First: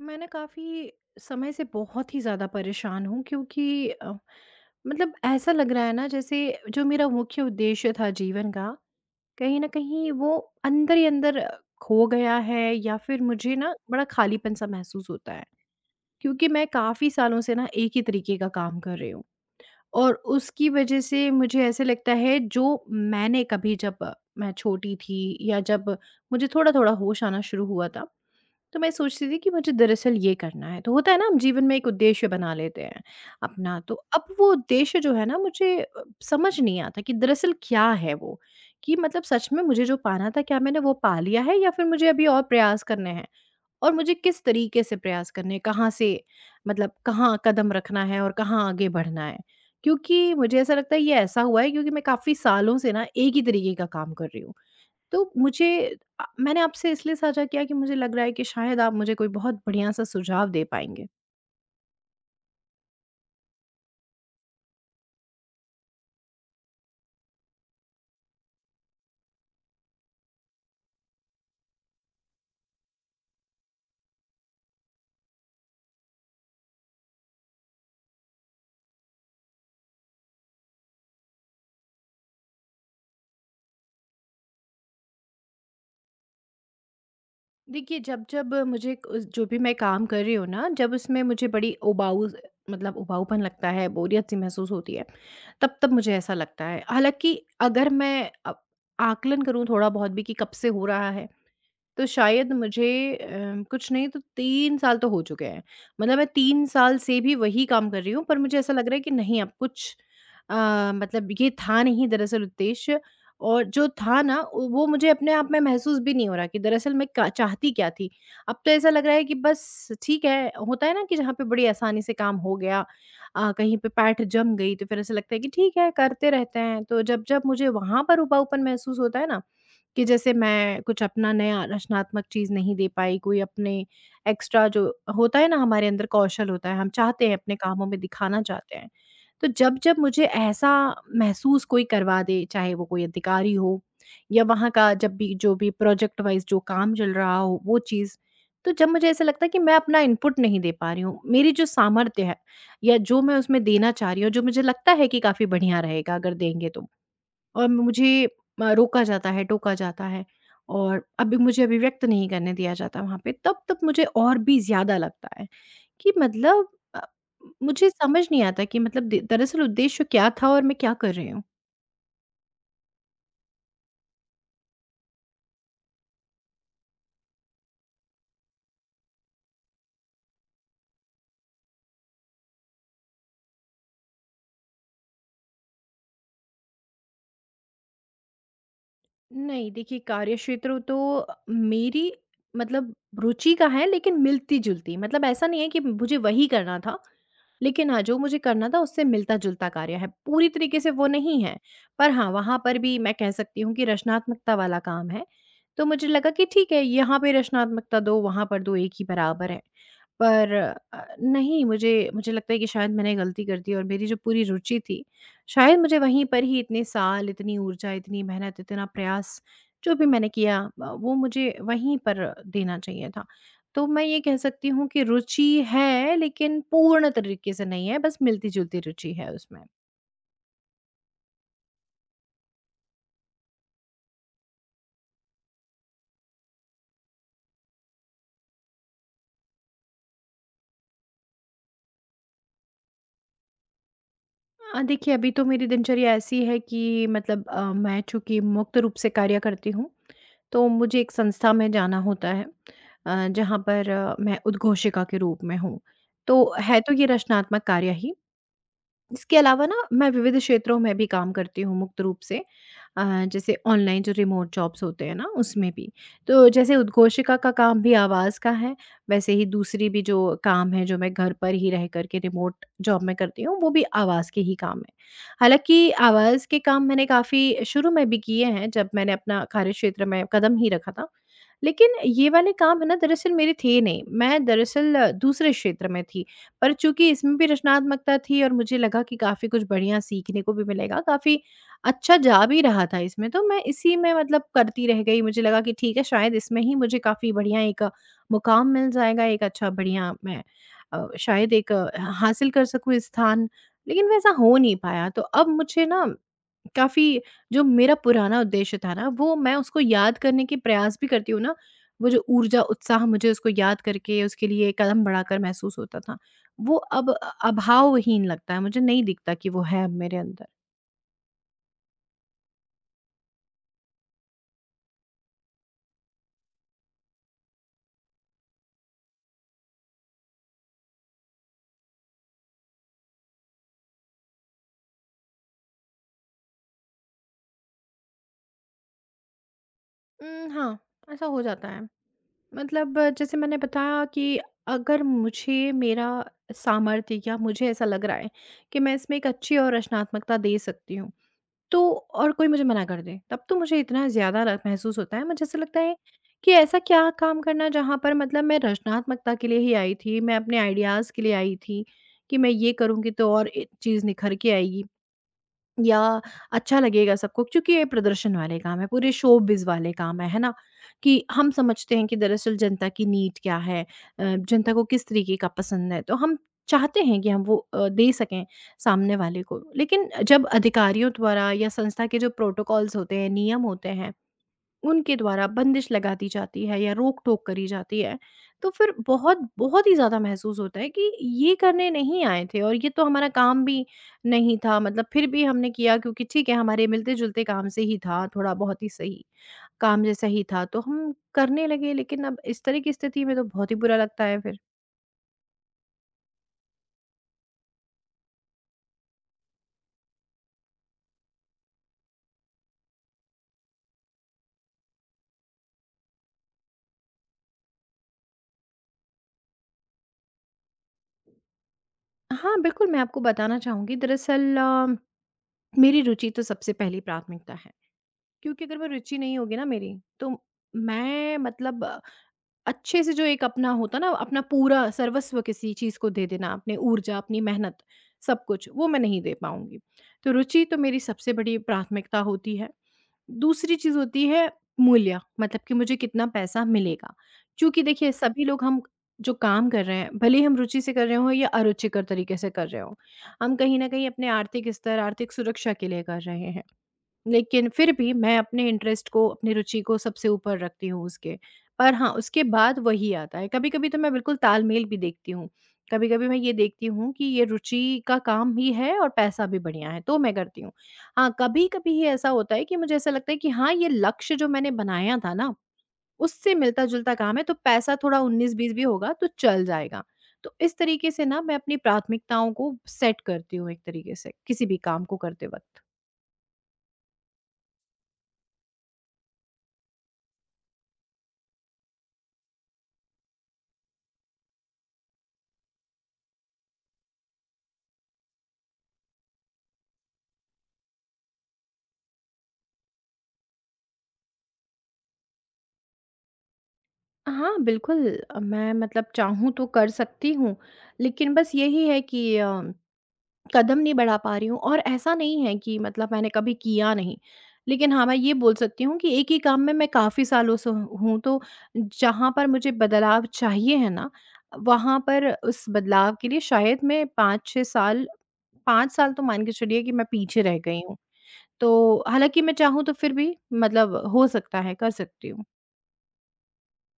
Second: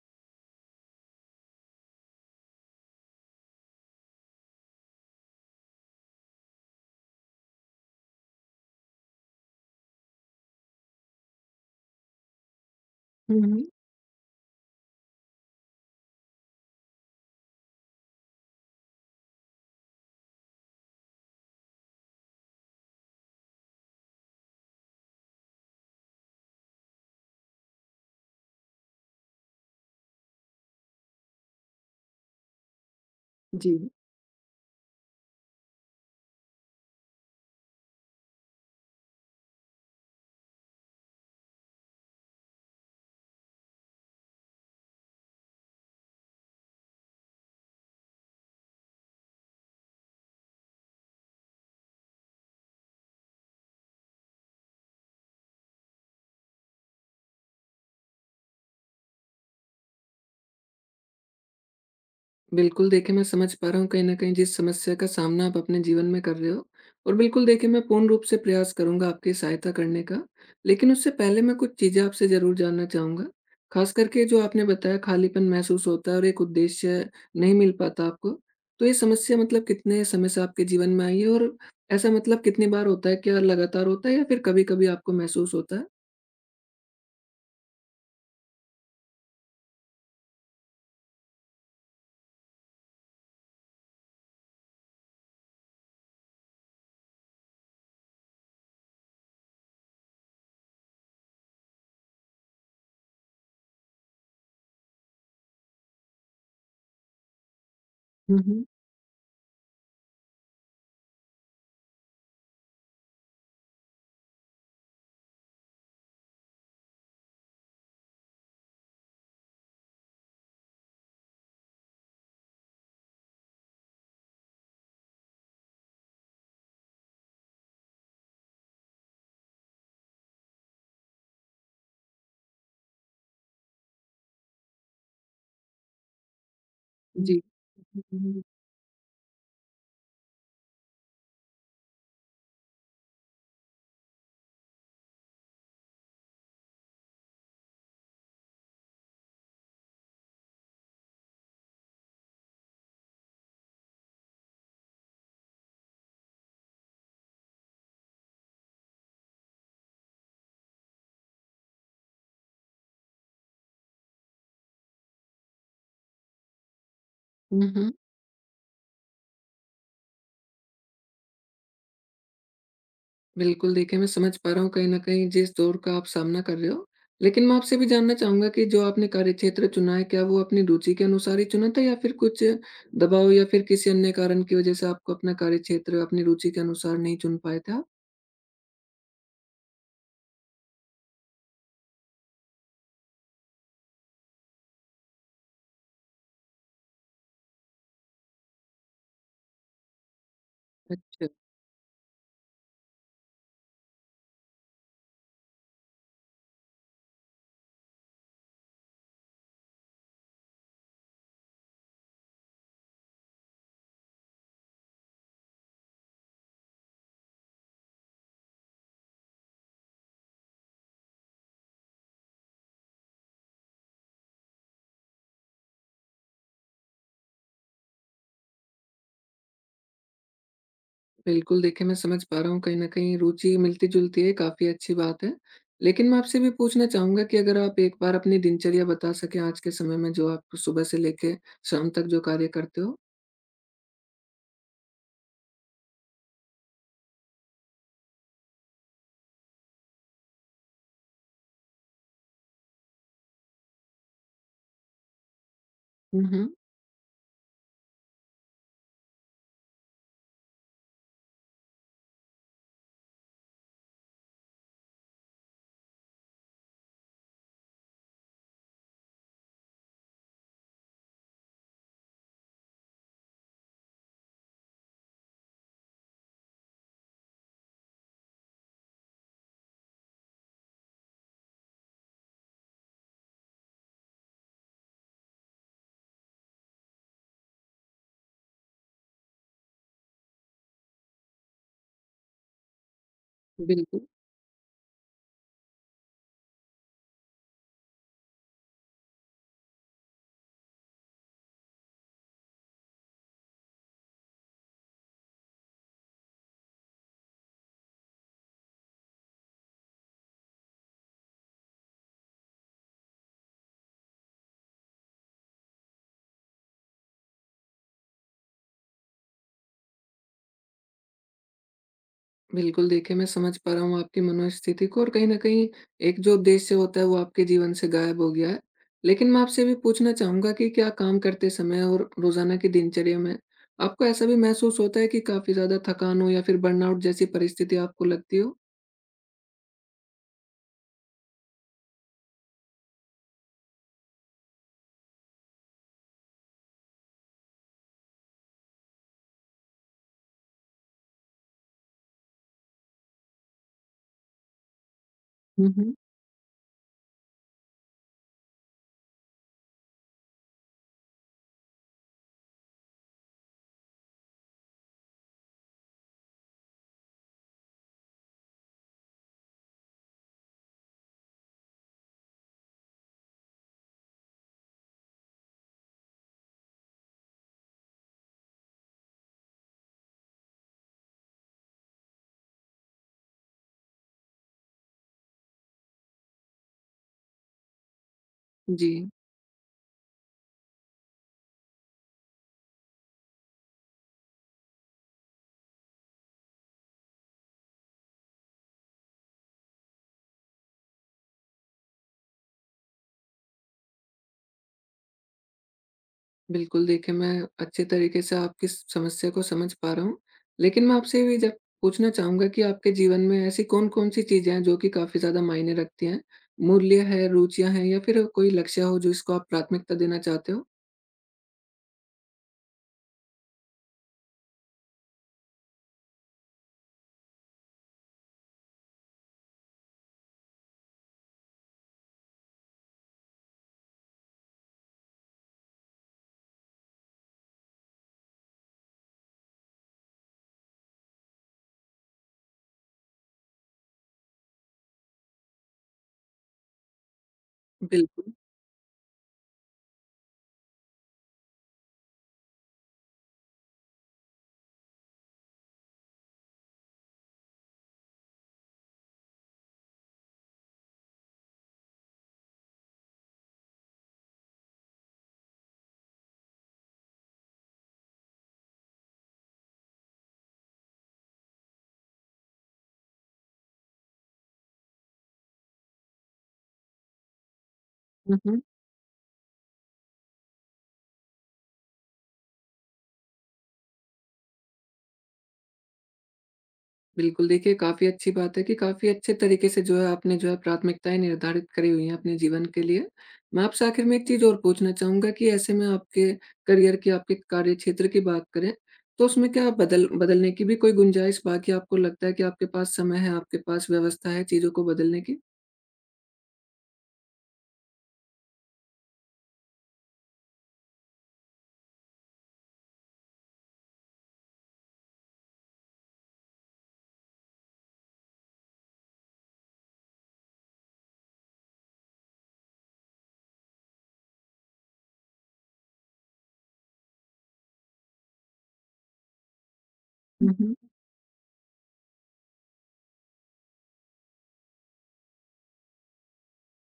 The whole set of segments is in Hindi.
मैं ना काफ़ी समय से बहुत ही ज़्यादा परेशान हूँ क्योंकि मतलब ऐसा लग रहा है ना, जैसे जो मेरा मुख्य उद्देश्य था जीवन का, कहीं ना कहीं वो अंदर ही अंदर खो गया है, या फिर हुँ, मुझे हुँ। ना बड़ा खालीपन सा महसूस होता है। क्योंकि मैं काफ़ी सालों से ना एक ही तरीके का काम कर रही हूँ, और उसकी वजह से मुझे ऐसे लगता है, जो मैंने कभी जब मैं छोटी थी, या जब मुझे थोड़ा थोड़ा होश आना शुरू हुआ था, तो मैं सोचती थी कि मुझे दरअसल ये करना है। तो होता है ना, हम जीवन में एक उद्देश्य बना लेते हैं अपना। जी, तो अब वो उद्देश्य जो है ना, मुझे समझ नहीं आता कि दरअसल क्या है वो? कि मतलब सच में मुझे जो पाना था, क्या मैंने वो पा लिया है, या फिर मुझे अभी और प्रयास करने हैं? और मुझे किस तरीके से प्रयास करने हैं? कहाँ से, मतलब कहाँ कदम रखना है और कहाँ आगे बढ़ना है? क्योंकि मुझे ऐसा लगता है ये ऐसा हुआ है क्योंकि मैं काफ़ी सालों से ना एक ही तरीके का काम कर रही हूँ। तो मुझे, मैंने आपसे इसलिए साझा किया कि मुझे लग रहा है कि शायद आप मुझे कोई बहुत बढ़िया सा सुझाव दे पाएँगे। बिल्कुल देखिए मैं समझ पा रहा हूँ कहीं न कहीं जिस समस्या का सामना आप अपने जीवन में कर रहे हो। और बिल्कुल देखिए मैं पूर्ण रूप से प्रयास करूँगा आपकी सहायता करने का। लेकिन उससे पहले मैं कुछ चीज़ें आपसे ज़रूर जानना चाहूँगा। ख़ास करके जो आपने बताया खालीपन महसूस होता है और एक उद्देश्य नहीं मिल पाता आपको। तो ये समस्या मतलब कितने समय से आपके जीवन में आई है और ऐसा मतलब कितनी बार होता है? क्या लगातार होता है या फिर कभी-कभी आपको महसूस होता है? देखिए, जब जब मुझे जो भी मैं काम कर रही हूँ ना, जब उसमें मुझे बड़ी उबाऊ, मतलब उबाऊपन लगता है, बोरियत-सी महसूस होती है, तब-तब मुझे ऐसा लगता है। हालाँकि अगर मैं आकलन करूँ थोड़ा बहुत भी कि कब से हो रहा है, तो शायद मुझे, कुछ नहीं तो 3 साल तो हो चुके हैं। मतलब मैं 3 साल से भी वही काम कर रही हूँ, पर हुँ, मुझे हुँ। ऐसा लग रहा है कि नहीं, अब कुछ अ, मतलब ये था नहीं दरअसल उद्देश्य। और जो था ना, वो मुझे अपने आप में महसूस भी नहीं हो रहा कि दरअसल मैं क्या चाहती क्या थी। अब तो ऐसा लग रहा है कि बस ठीक है, होता है ना कि जहाँ पे बड़ी आसानी से काम हो गया, कहीं पे पैठ जम गई, तो फिर ऐसा लगता है कि ठीक है, करते रहते हैं। तो जब-जब मुझे वहाँ पर उबाऊपन महसूस होता है ना, कि जैसे मैं कुछ अपना नया रचनात्मक चीज़ नहीं दे पाई, कोई अपने एक्स्ट्रा जो होता है ना हमारे अंदर कौशल होता है, हम चाहते हैं जी। अपने कामों में दिखाना चाहते हैं। तो जब-जब मुझे ऐसा महसूस कोई करवा दे, चाहे वो कोई अधिकारी हो या वहाँ का जब भी जो भी प्रोजेक्ट वाइज़ जो काम चल रहा हो वो चीज़, तो जब मुझे ऐसा लगता है कि मैं अपना इनपुट नहीं दे पा रही हूँ, मेरी जो सामर्थ्य है या जो मैं उसमें देना चाह रही हूँ, जो मुझे लगता है कि काफ़ी बढ़िया रहेगा अगर देंगे तो। और मुझे रोका जाता है, टोका जाता है, और अभी मुझे अभिव्यक्त नहीं करने दिया जाता वहाँ पे, तब-तब मुझे और भी ज़्यादा लगता है कि मतलब, अ, हुँ, मुझे हुँ। समझ नहीं आता कि मतलब द दरअसल उद्देश्य क्या था और मैं क्या कर रही हूँ? बिल्कुल, देखिए मैं समझ पा रहा हूँ कहीं न कहीं जिस दौर का आप सामना कर रहे हो। लेकिन मैं आपसे भी जानना चाहूँगा कि जो आपने कार्यक्षेत्र चुना है, क्या वो अपनी रुचि के अनुसार ही चुना था या फिर कुछ दबाव या फिर किसी अन्य कारण की वजह से आपको अपना कार्यक्षेत्र अपनी रुचि के अनुसार नहीं चुन पाए थे आप? नहीं, देखिए कार्यक्षेत्र तो मेरी मतलब रुचि का है, लेकिन मिलती-जुलती, मतलब ऐसा नहीं है कि मुझे वही करना था। लेकिन हाँ, जो मुझे करना था उससे मिलता-जुलता कार्य है, पूरी तरीके से वो अच्छा। नहीं है। पर हाँ, वहाँ पर भी मैं कह सकती हूँ कि रचनात्मकता वाला काम है। तो मुझे लगा कि ठीक है, यहाँ पे रचनात्मकता दो, वहाँ पर दो, एक ही बराबर है। पर नहीं, मुझे मुझे लगता है कि शायद मैंने गलती कर दी, और मेरी जो पूरी रुचि थी, शायद मुझे वहीं पर ही इतने साल, इतनी ऊर्जा, इतनी मेहनत, इतना प्रयास जो भी मैंने किया वो मुझे वहीं पर देना चाहिए था। तो मैं ये कह सकती हूँ कि रुचि है, लेकिन पूर्ण तरीके से नहीं है, बस मिलती-जुलती रुचि है उसमें। बिल्कुल, देखिए मैं समझ पा रहा हूँ कहीं न कहीं रुचि मिलती-जुलती है, काफ़ी अच्छी बात है। लेकिन मैं आपसे भी पूछना चाहूँगा कि अगर आप एक बार अपनी दिनचर्या बता सकें आज के समय में जो आप सुबह से लेके शाम तक जो कार्य करते हो? देखिए, अभी तो मेरी दिनचर्या ऐसी है कि मतलब, मैं चूँकि मुक्त रूप से कार्य करती हूँ, तो मुझे एक संस्था में जाना होता है, जहाँ पर मैं उद्घोषिका के रूप में हूँ। हुँ, हुँ। तो है तो ये रचनात्मक कार्य ही। इसके अलावा ना, मैं विविध क्षेत्रों में भी काम करती हूँ मुक्त रूप से, अ, जैसे ऑनलाइन जो रिमोट जॉब्स होते हैं ना, उसमें भी। तो जैसे उद्घोषिका का काम भी आवाज़ का है, वैसे ही दूसरी भी जो काम है, जो मैं घर पर ही रह करके रिमोट जॉब में करती हूँ, वो भी आवाज़ के ही काम है। हालांकि आवाज़ के काम मैंने काफ़ी शुरू में भी किए हैं, जब मैंने अपना कार्य क्षेत्र में कदम ही रखा था, लेकिन ये वाले काम है ना, दरअसल मेरे थे नहीं, मैं दरअसल दूसरे क्षेत्र में थी। पर चूँकि इसमें भी रचनात्मकता थी, और मुझे लगा कि काफ़ी कुछ बढ़िया सीखने को भी मिलेगा, काफ़ी अच्छा जा भी रहा था इसमें, तो मैं इसी बिल्कुल। में मतलब करती रह गई। मुझे लगा कि ठीक है, शायद इसमें ही मुझे काफ़ी बढ़िया एक मुकाम मिल जाएगा, एक अच्छा बढ़िया मैं, शायद एक, हासिल कर सकूँ स्थान, लेकिन वैसा हो नहीं पाया। तो अब मुझे ना काफ़ी, जो मेरा पुराना उद्देश्य था ना, वो मैं उसको याद करने के प्रयास भी करती हूँ ना, वो जो ऊर्जा, उत्साह मुझे उसको याद करके उसके लिए कदम बढ़ाकर महसूस होता था, वो अब अभावहीन लगता है, मुझे नहीं दिखता कि वो है अब मेरे अंदर। बिल्कुल, देखिए मैं समझ पा रहा हूँ आपकी मनोस्थिति को और कहीं न कहीं एक जो उद्देश्य होता है वो आपके जीवन से गायब हो गया है। लेकिन मैं आपसे भी पूछना चाहूँगा कि क्या काम करते समय और रोज़ाना की दिनचर्या में आपको ऐसा भी महसूस होता है कि काफ़ी ज़्यादा थकान हो या फिर बर्नआउट जैसी परिस्थिति आपको लगती हो? हाँ, ऐसा हो जाता है। मतलब जैसे मैंने बताया कि अगर मुझे मेरा सामर्थ्य, या मुझे ऐसा लग रहा है कि मैं इसमें एक अच्छी और रचनात्मकता दे सकती हूँ। तो और कोई मुझे मना कर दे, तब तो मुझे इतना ज़्यादा र महसूस होता है, मुझे ऐसा हुँ, लगता है हुँ। कि ऐसा क्या काम करना जहाँ पर मतलब मैं रचनात्मकता के लिए ही आई थी, मैं अपने आइडियाज़ के लिए आई थी, कि मैं ये करूँगी तो और ए चीज़ निखर के आएगी। या अच्छा लगेगा सबको, क्योंकि ये प्रदर्शन वाले काम है, पूरे शोबिज़ वाले काम है ना? कि हम समझते हैं कि दरअसल जनता की नीड क्या है? जनता को किस तरीके का पसंद है? तो हम चाहते हैं कि हम वो दे सकें सामने वाले को। लेकिन जब अधिकारियों द्वारा, या संस्था के जो प्रोटोकॉल्स होते हैं, नियम होते हैं, उनके द्वारा बंदिश लगा दी जाती है या रोक-टोक करी जाती है, तो जी। फिर बहुत, बहुत ही ज़्यादा महसूस होता है कि ये करने नहीं आए थे, और ये तो हमारा काम भी नहीं था। मतलब फिर भी हमने किया क्योंकि ठीक है, हमारे मिलते-जुलते काम से ही था, थोड़ा बहुत ही सही, काम जैसा ही था, तो हम करने लगे, लेकिन अब इस तरह की स्थिति में तो बहुत ही बुरा लगता है फिर। बिल्कुल, देखिए मैं अच्छे तरीके से आपकी स समस्या को समझ पा रहा हूँ। लेकिन मैं आपसे ये ज पूछना चाहूँगा कि आपके जीवन में ऐसी कौन-कौन सी चीज़ें हैं जो कि काफ़ी ज़्यादा मायने रखती हैं? मूल्य है, रुचियाँ हैं या फिर कोई लक्ष्य हो जो इसको आप प्राथमिकता देना चाहते हो? हाँ, बिल्कुल, मैं आपको बताना चाहूँगी दरअसल, मेरी रुचि तो सबसे पहली प्राथमिकता है। क्योंकि अगर वो रुचि नहीं होगी ना मेरी, तो मैं मतलब अच्छे से जो एक अपना होता ना, अपना पूरा सर्वस्व किसी चीज़ को दे देना, अपनी ऊर्जा, अपनी मेहनत, सब कुछ, वो मैं नहीं दे पाऊँगी। तो रुचि तो मेरी सबसे बड़ी प्राथमिकता होती है। दूसरी चीज़ होती है मूल्य, मतलब कि मुझे कितना पैसा मिलेगा। क्योंकि देखिए, बिल्कुल। सभी लोग हम जो काम कर रहे हैं, भले ही हम रुचि से कर रहे हों या अरुचिकर तरीके से कर रहे हों, हम कहीं न कहीं अपने आर्थिक स्तर, आर्थिक सुरक्षा के लिए कर रहे हैं। लेकिन फिर भी मैं अपने इंटरेस्ट को, अपनी रुचि को सबसे ऊपर रखती हूँ उसके। पर हाँ, उसके बाद वही आता है। कभी-कभी तो मैं बिल्कुल तालमेल भी देखती हूँ। कभी-कभी मैं ये देखती हूँ कि ये रुचि का काम भी है और पैसा भी बढ़िया है, तो मैं करती हूँ। हाँ, कभी-कभी ये ऐसा होता है कि मुझे ऐसा लगता है कि हाँ, ये लक्ष्य जो मैंने बनाया था ना, उससे मिलता-जुलता काम है, तो पैसा थोड़ा हुँ, हुँ। 19-20 भी होगा तो चल जाएगा। तो इस तरीके से ना, मैं अपनी प्राथमिकताओं को सेट करती हूँ एक तरीके से, किसी भी काम को करते वक़्त। बिल्कुल, देखिए काफ़ी अच्छी बात है कि काफ़ी अच्छे तरीके से जो है आपने जो है प्राथमिकताएँ निर्धारित करी हुई हैं अपने जीवन के लिए। मैं आपसे आखिर में एक चीज़ और पूछना चाहूँगा कि ऐसे में आपके करियर की, आपके कार्यक्षेत्र की बात करें, तो उसमें क्या आप बदलने की भी कोई गुंजाइश बाकी आपको लगता है कि आपके पास समय है, आपके पास व्यवस्था है चीज़ों को बदलने हाँ, बिल्कुल, मैं मतलब चाहूँ तो कर सकती हूँ, लेकिन बस यही है कि, कदम नहीं बढ़ा पा रही हूँ, और ऐसा नहीं है कि मतलब मैंने कभी किया नहीं। लेकिन हाँ, मैं ये बोल सकती हूँ कि एक ही काम में मैं काफ़ी सालों से हूँ, तो जहाँ पर मुझे बदलाव चाहिए है ना, वहाँ पर उस बदलाव के लिए शायद मैं 5-6 साल, 5 साल तो मान के चलिए कि मैं पीछे रह की? गई हूँ। तो हालाँकि मैं चाहूँ तो फिर भी मतलब हो सकता है, कर सकती हूँ।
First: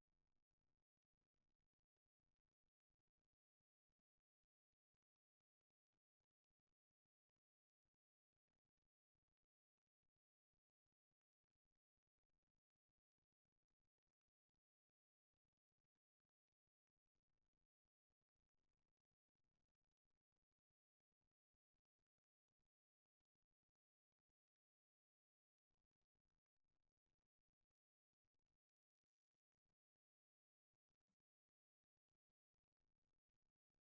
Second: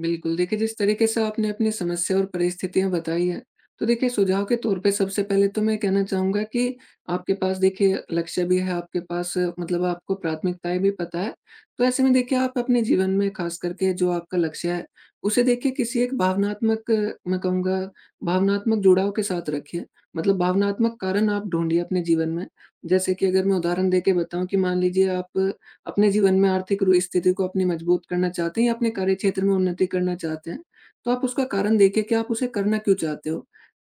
बिल्कुल, देखिए जिस तरीके से आपने अपनी समस्या और परिस्थितियाँ बताई हैं, तो देखिए सुझाव के तौर पे सबसे पहले तो मैं कहना चाहूँगा कि आपके पास देखिए लक्ष्य भी है, आपके पास मतलब आपको प्राथमिकताएँ भी पता है। तो ऐसे में देखिए आप अपने जीवन में ख़ास करके जो आपका लक्ष्य है, उसे देखिए किसी एक भावनात्मक मैं कहूँगा भावनात्मक जुड़ाव के साथ रखिए। मतलब भावनात्मक कारण आप ढूँढिए अपने जीवन में। जैसे कि अगर मैं उदाहरण देके बताऊँ कि मान लीजिए आप अपने जीवन में आर्थिक रू स्थिति को अपनी मजबूत करना चाहते हैं या अपने कार्यक्षेत्र में उन्नति करना चाहते हैं, तो आप उसका कारण देखिए कि आप उसे करना क्यों चाहते हो?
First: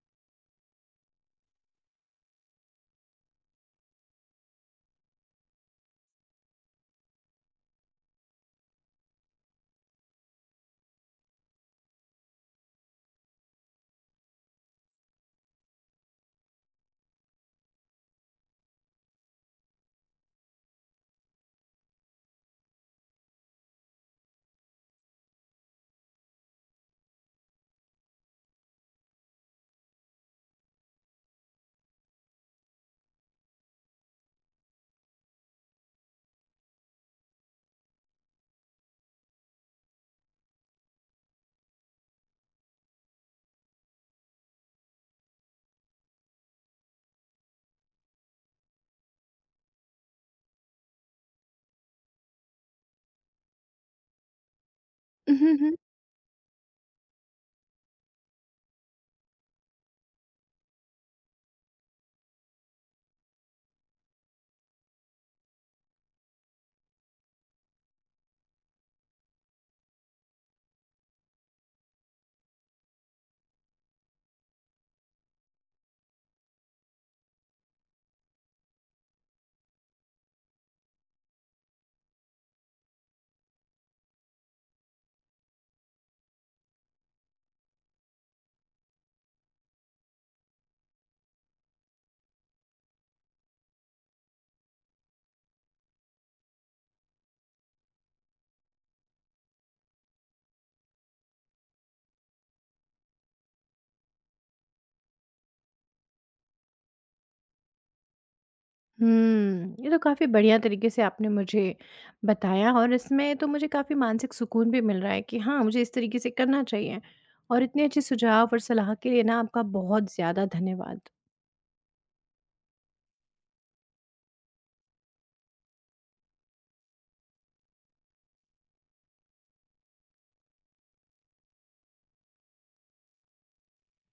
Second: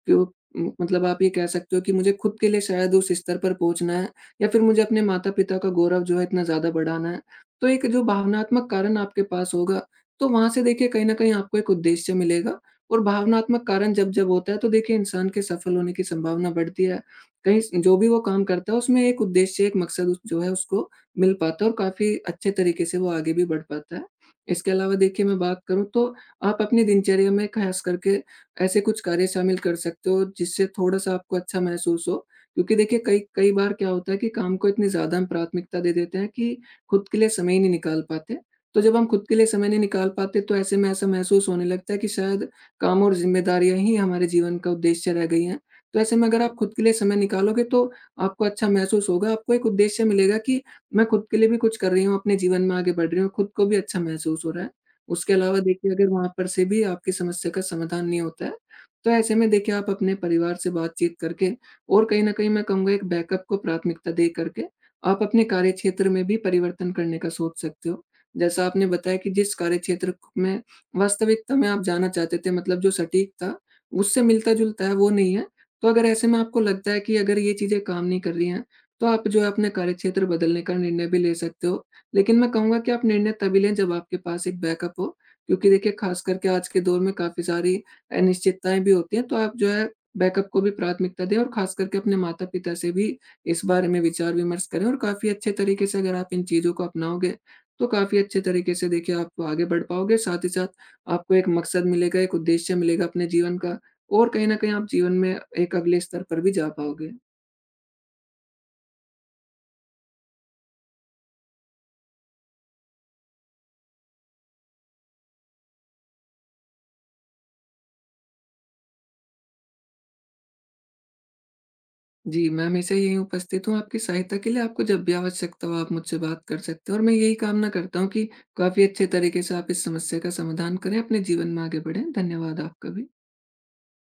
क्यों मतलब आप ये कह सकते हो कि मुझे खुद के लिए शायद उस स्तर पर पहुँचना है या फिर मुझे अपने माता-पिता का गौरव जो है इतना ज़्यादा बढ़ाना है। तो एक जो भावनात्मक कारण आपके पास होगा, तो वहाँ से देखिए कहीं न कहीं आपको एक उद्देश्य मिलेगा और भावनात्मक कारण जब-जब होता है, तो देखिए इंसान के सफल होने की संभावना बढ़ती है। कहीं स जो भी वो काम करता है उसमें एक उद्देश्य, एक मकसद उस जो है उसको मिल पाता है और काफ़ी अच्छे तरीके से वो आगे भी बढ़ पाता है। इसके अलावा देखिए मैं बात करूँ तो आप अपनी दिनचर्या में ख़ास करके ऐसे कुछ कार्य शामिल कर सकते हो जिससे थोड़ा-सा आपको अच्छा महसूस हो। क्योंकि देखिए कई कई बार क्या होता है कि काम को इतनी ज़्यादा हम प्राथमिकता दे देते हैं कि खुद के लिए समय ही नहीं निकाल पाते। तो जब हम खुद के लिए समय नहीं निकाल पाते तो ऐसे में ऐसा महसूस होने लगता है कि शायद काम और ज़िम्मेदारियाँ ही हमारे जीवन का उद्देश्य रह गई हैं। तो ऐसे में अगर आप खुद के लिए समय निकालोगे तो आपको अच्छा महसूस होगा, आपको एक उद्देश्य मिलेगा कि मैं खुद के लिए भी कुछ कर रही हूँ, अपने जीवन में आगे बढ़ रही हूँ, खुद को भी अच्छा महसूस हो रहा है। उसके अलावा देखिए अगर वहाँ पर से भी आपकी समस्या का समाधान नहीं होता है, तो ऐसे में देखिए आप अपने परिवार से बातचीत करके और कहीं न कहीं मैं कहूँगा एक बैकअप को प्राथमिकता दे करके, आप अपने कार्यक्षेत्र में भी परिवर्तन करने का सोच सकते हो। जैसा आपने बताया कि जिस कार्यक्षेत्र में वास्तविकता में आप जाना चाहते थे मतलब जो सटीक था, उससे मिलता-जुलता है वो नहीं है। तो अगर ऐसे में आपको लगता है कि अगर ये चीज़ें काम नहीं कर रही हैं, तो आप जो है अपने कार्यक्षेत्र बदलने का निर्णय भी ले सकते हो। लेकिन मैं कहूँगा कि आप निर्णय तभी लें जब आपके पास एक बैकअप हो, क्योंकि देखिए ख़ास करके आज के दौर में काफ़ी सारी अनिश्चितताएँ भी होती हैं। तो आप जो है बैकअप को भी प्राथमिकता दें और ख़ास करके अपने माता-पिता से भी इस बारे में विचार-विमर्श करें और काफ़ी अच्छे तरीके से अगर आप इन चीज़ों को अपनाओगे, तो काफ़ी अच्छे तरीके से देखिए आप आगे बढ़ पाओगे। साथ ही साथ आपको एक मकसद मिलेगा, एक उद्देश्य मिलेगा अपने जीवन का और कहीं न कहीं आप जीवन में एक अगले स्तर पर भी जा पाओगे। हुँ, ये तो काफ़ी बढ़िया तरीके से आपने मुझे बताया, और इसमें तो मुझे काफ़ी मानसिक सुकून भी मिल रहा है कि हाँ, मुझे इस तरीके से करना चाहिए। और इतने अच्छे सुझाव और सलाह के लिए ना, आपका बहुत ज़्यादा धन्यवाद। जी, मैं हमेशा यहीं उपस्थित हूँ आपकी सहायता के लिए, आपको जब भी आवश्यकता हो आप मुझसे बात कर सकते हो और मैं यही कामना करता हूँ कि काफ़ी अच्छे तरीके से आप इस समस्या का समाधान करें, अपने जीवन में आगे बढ़ें। धन्यवाद आपका भी।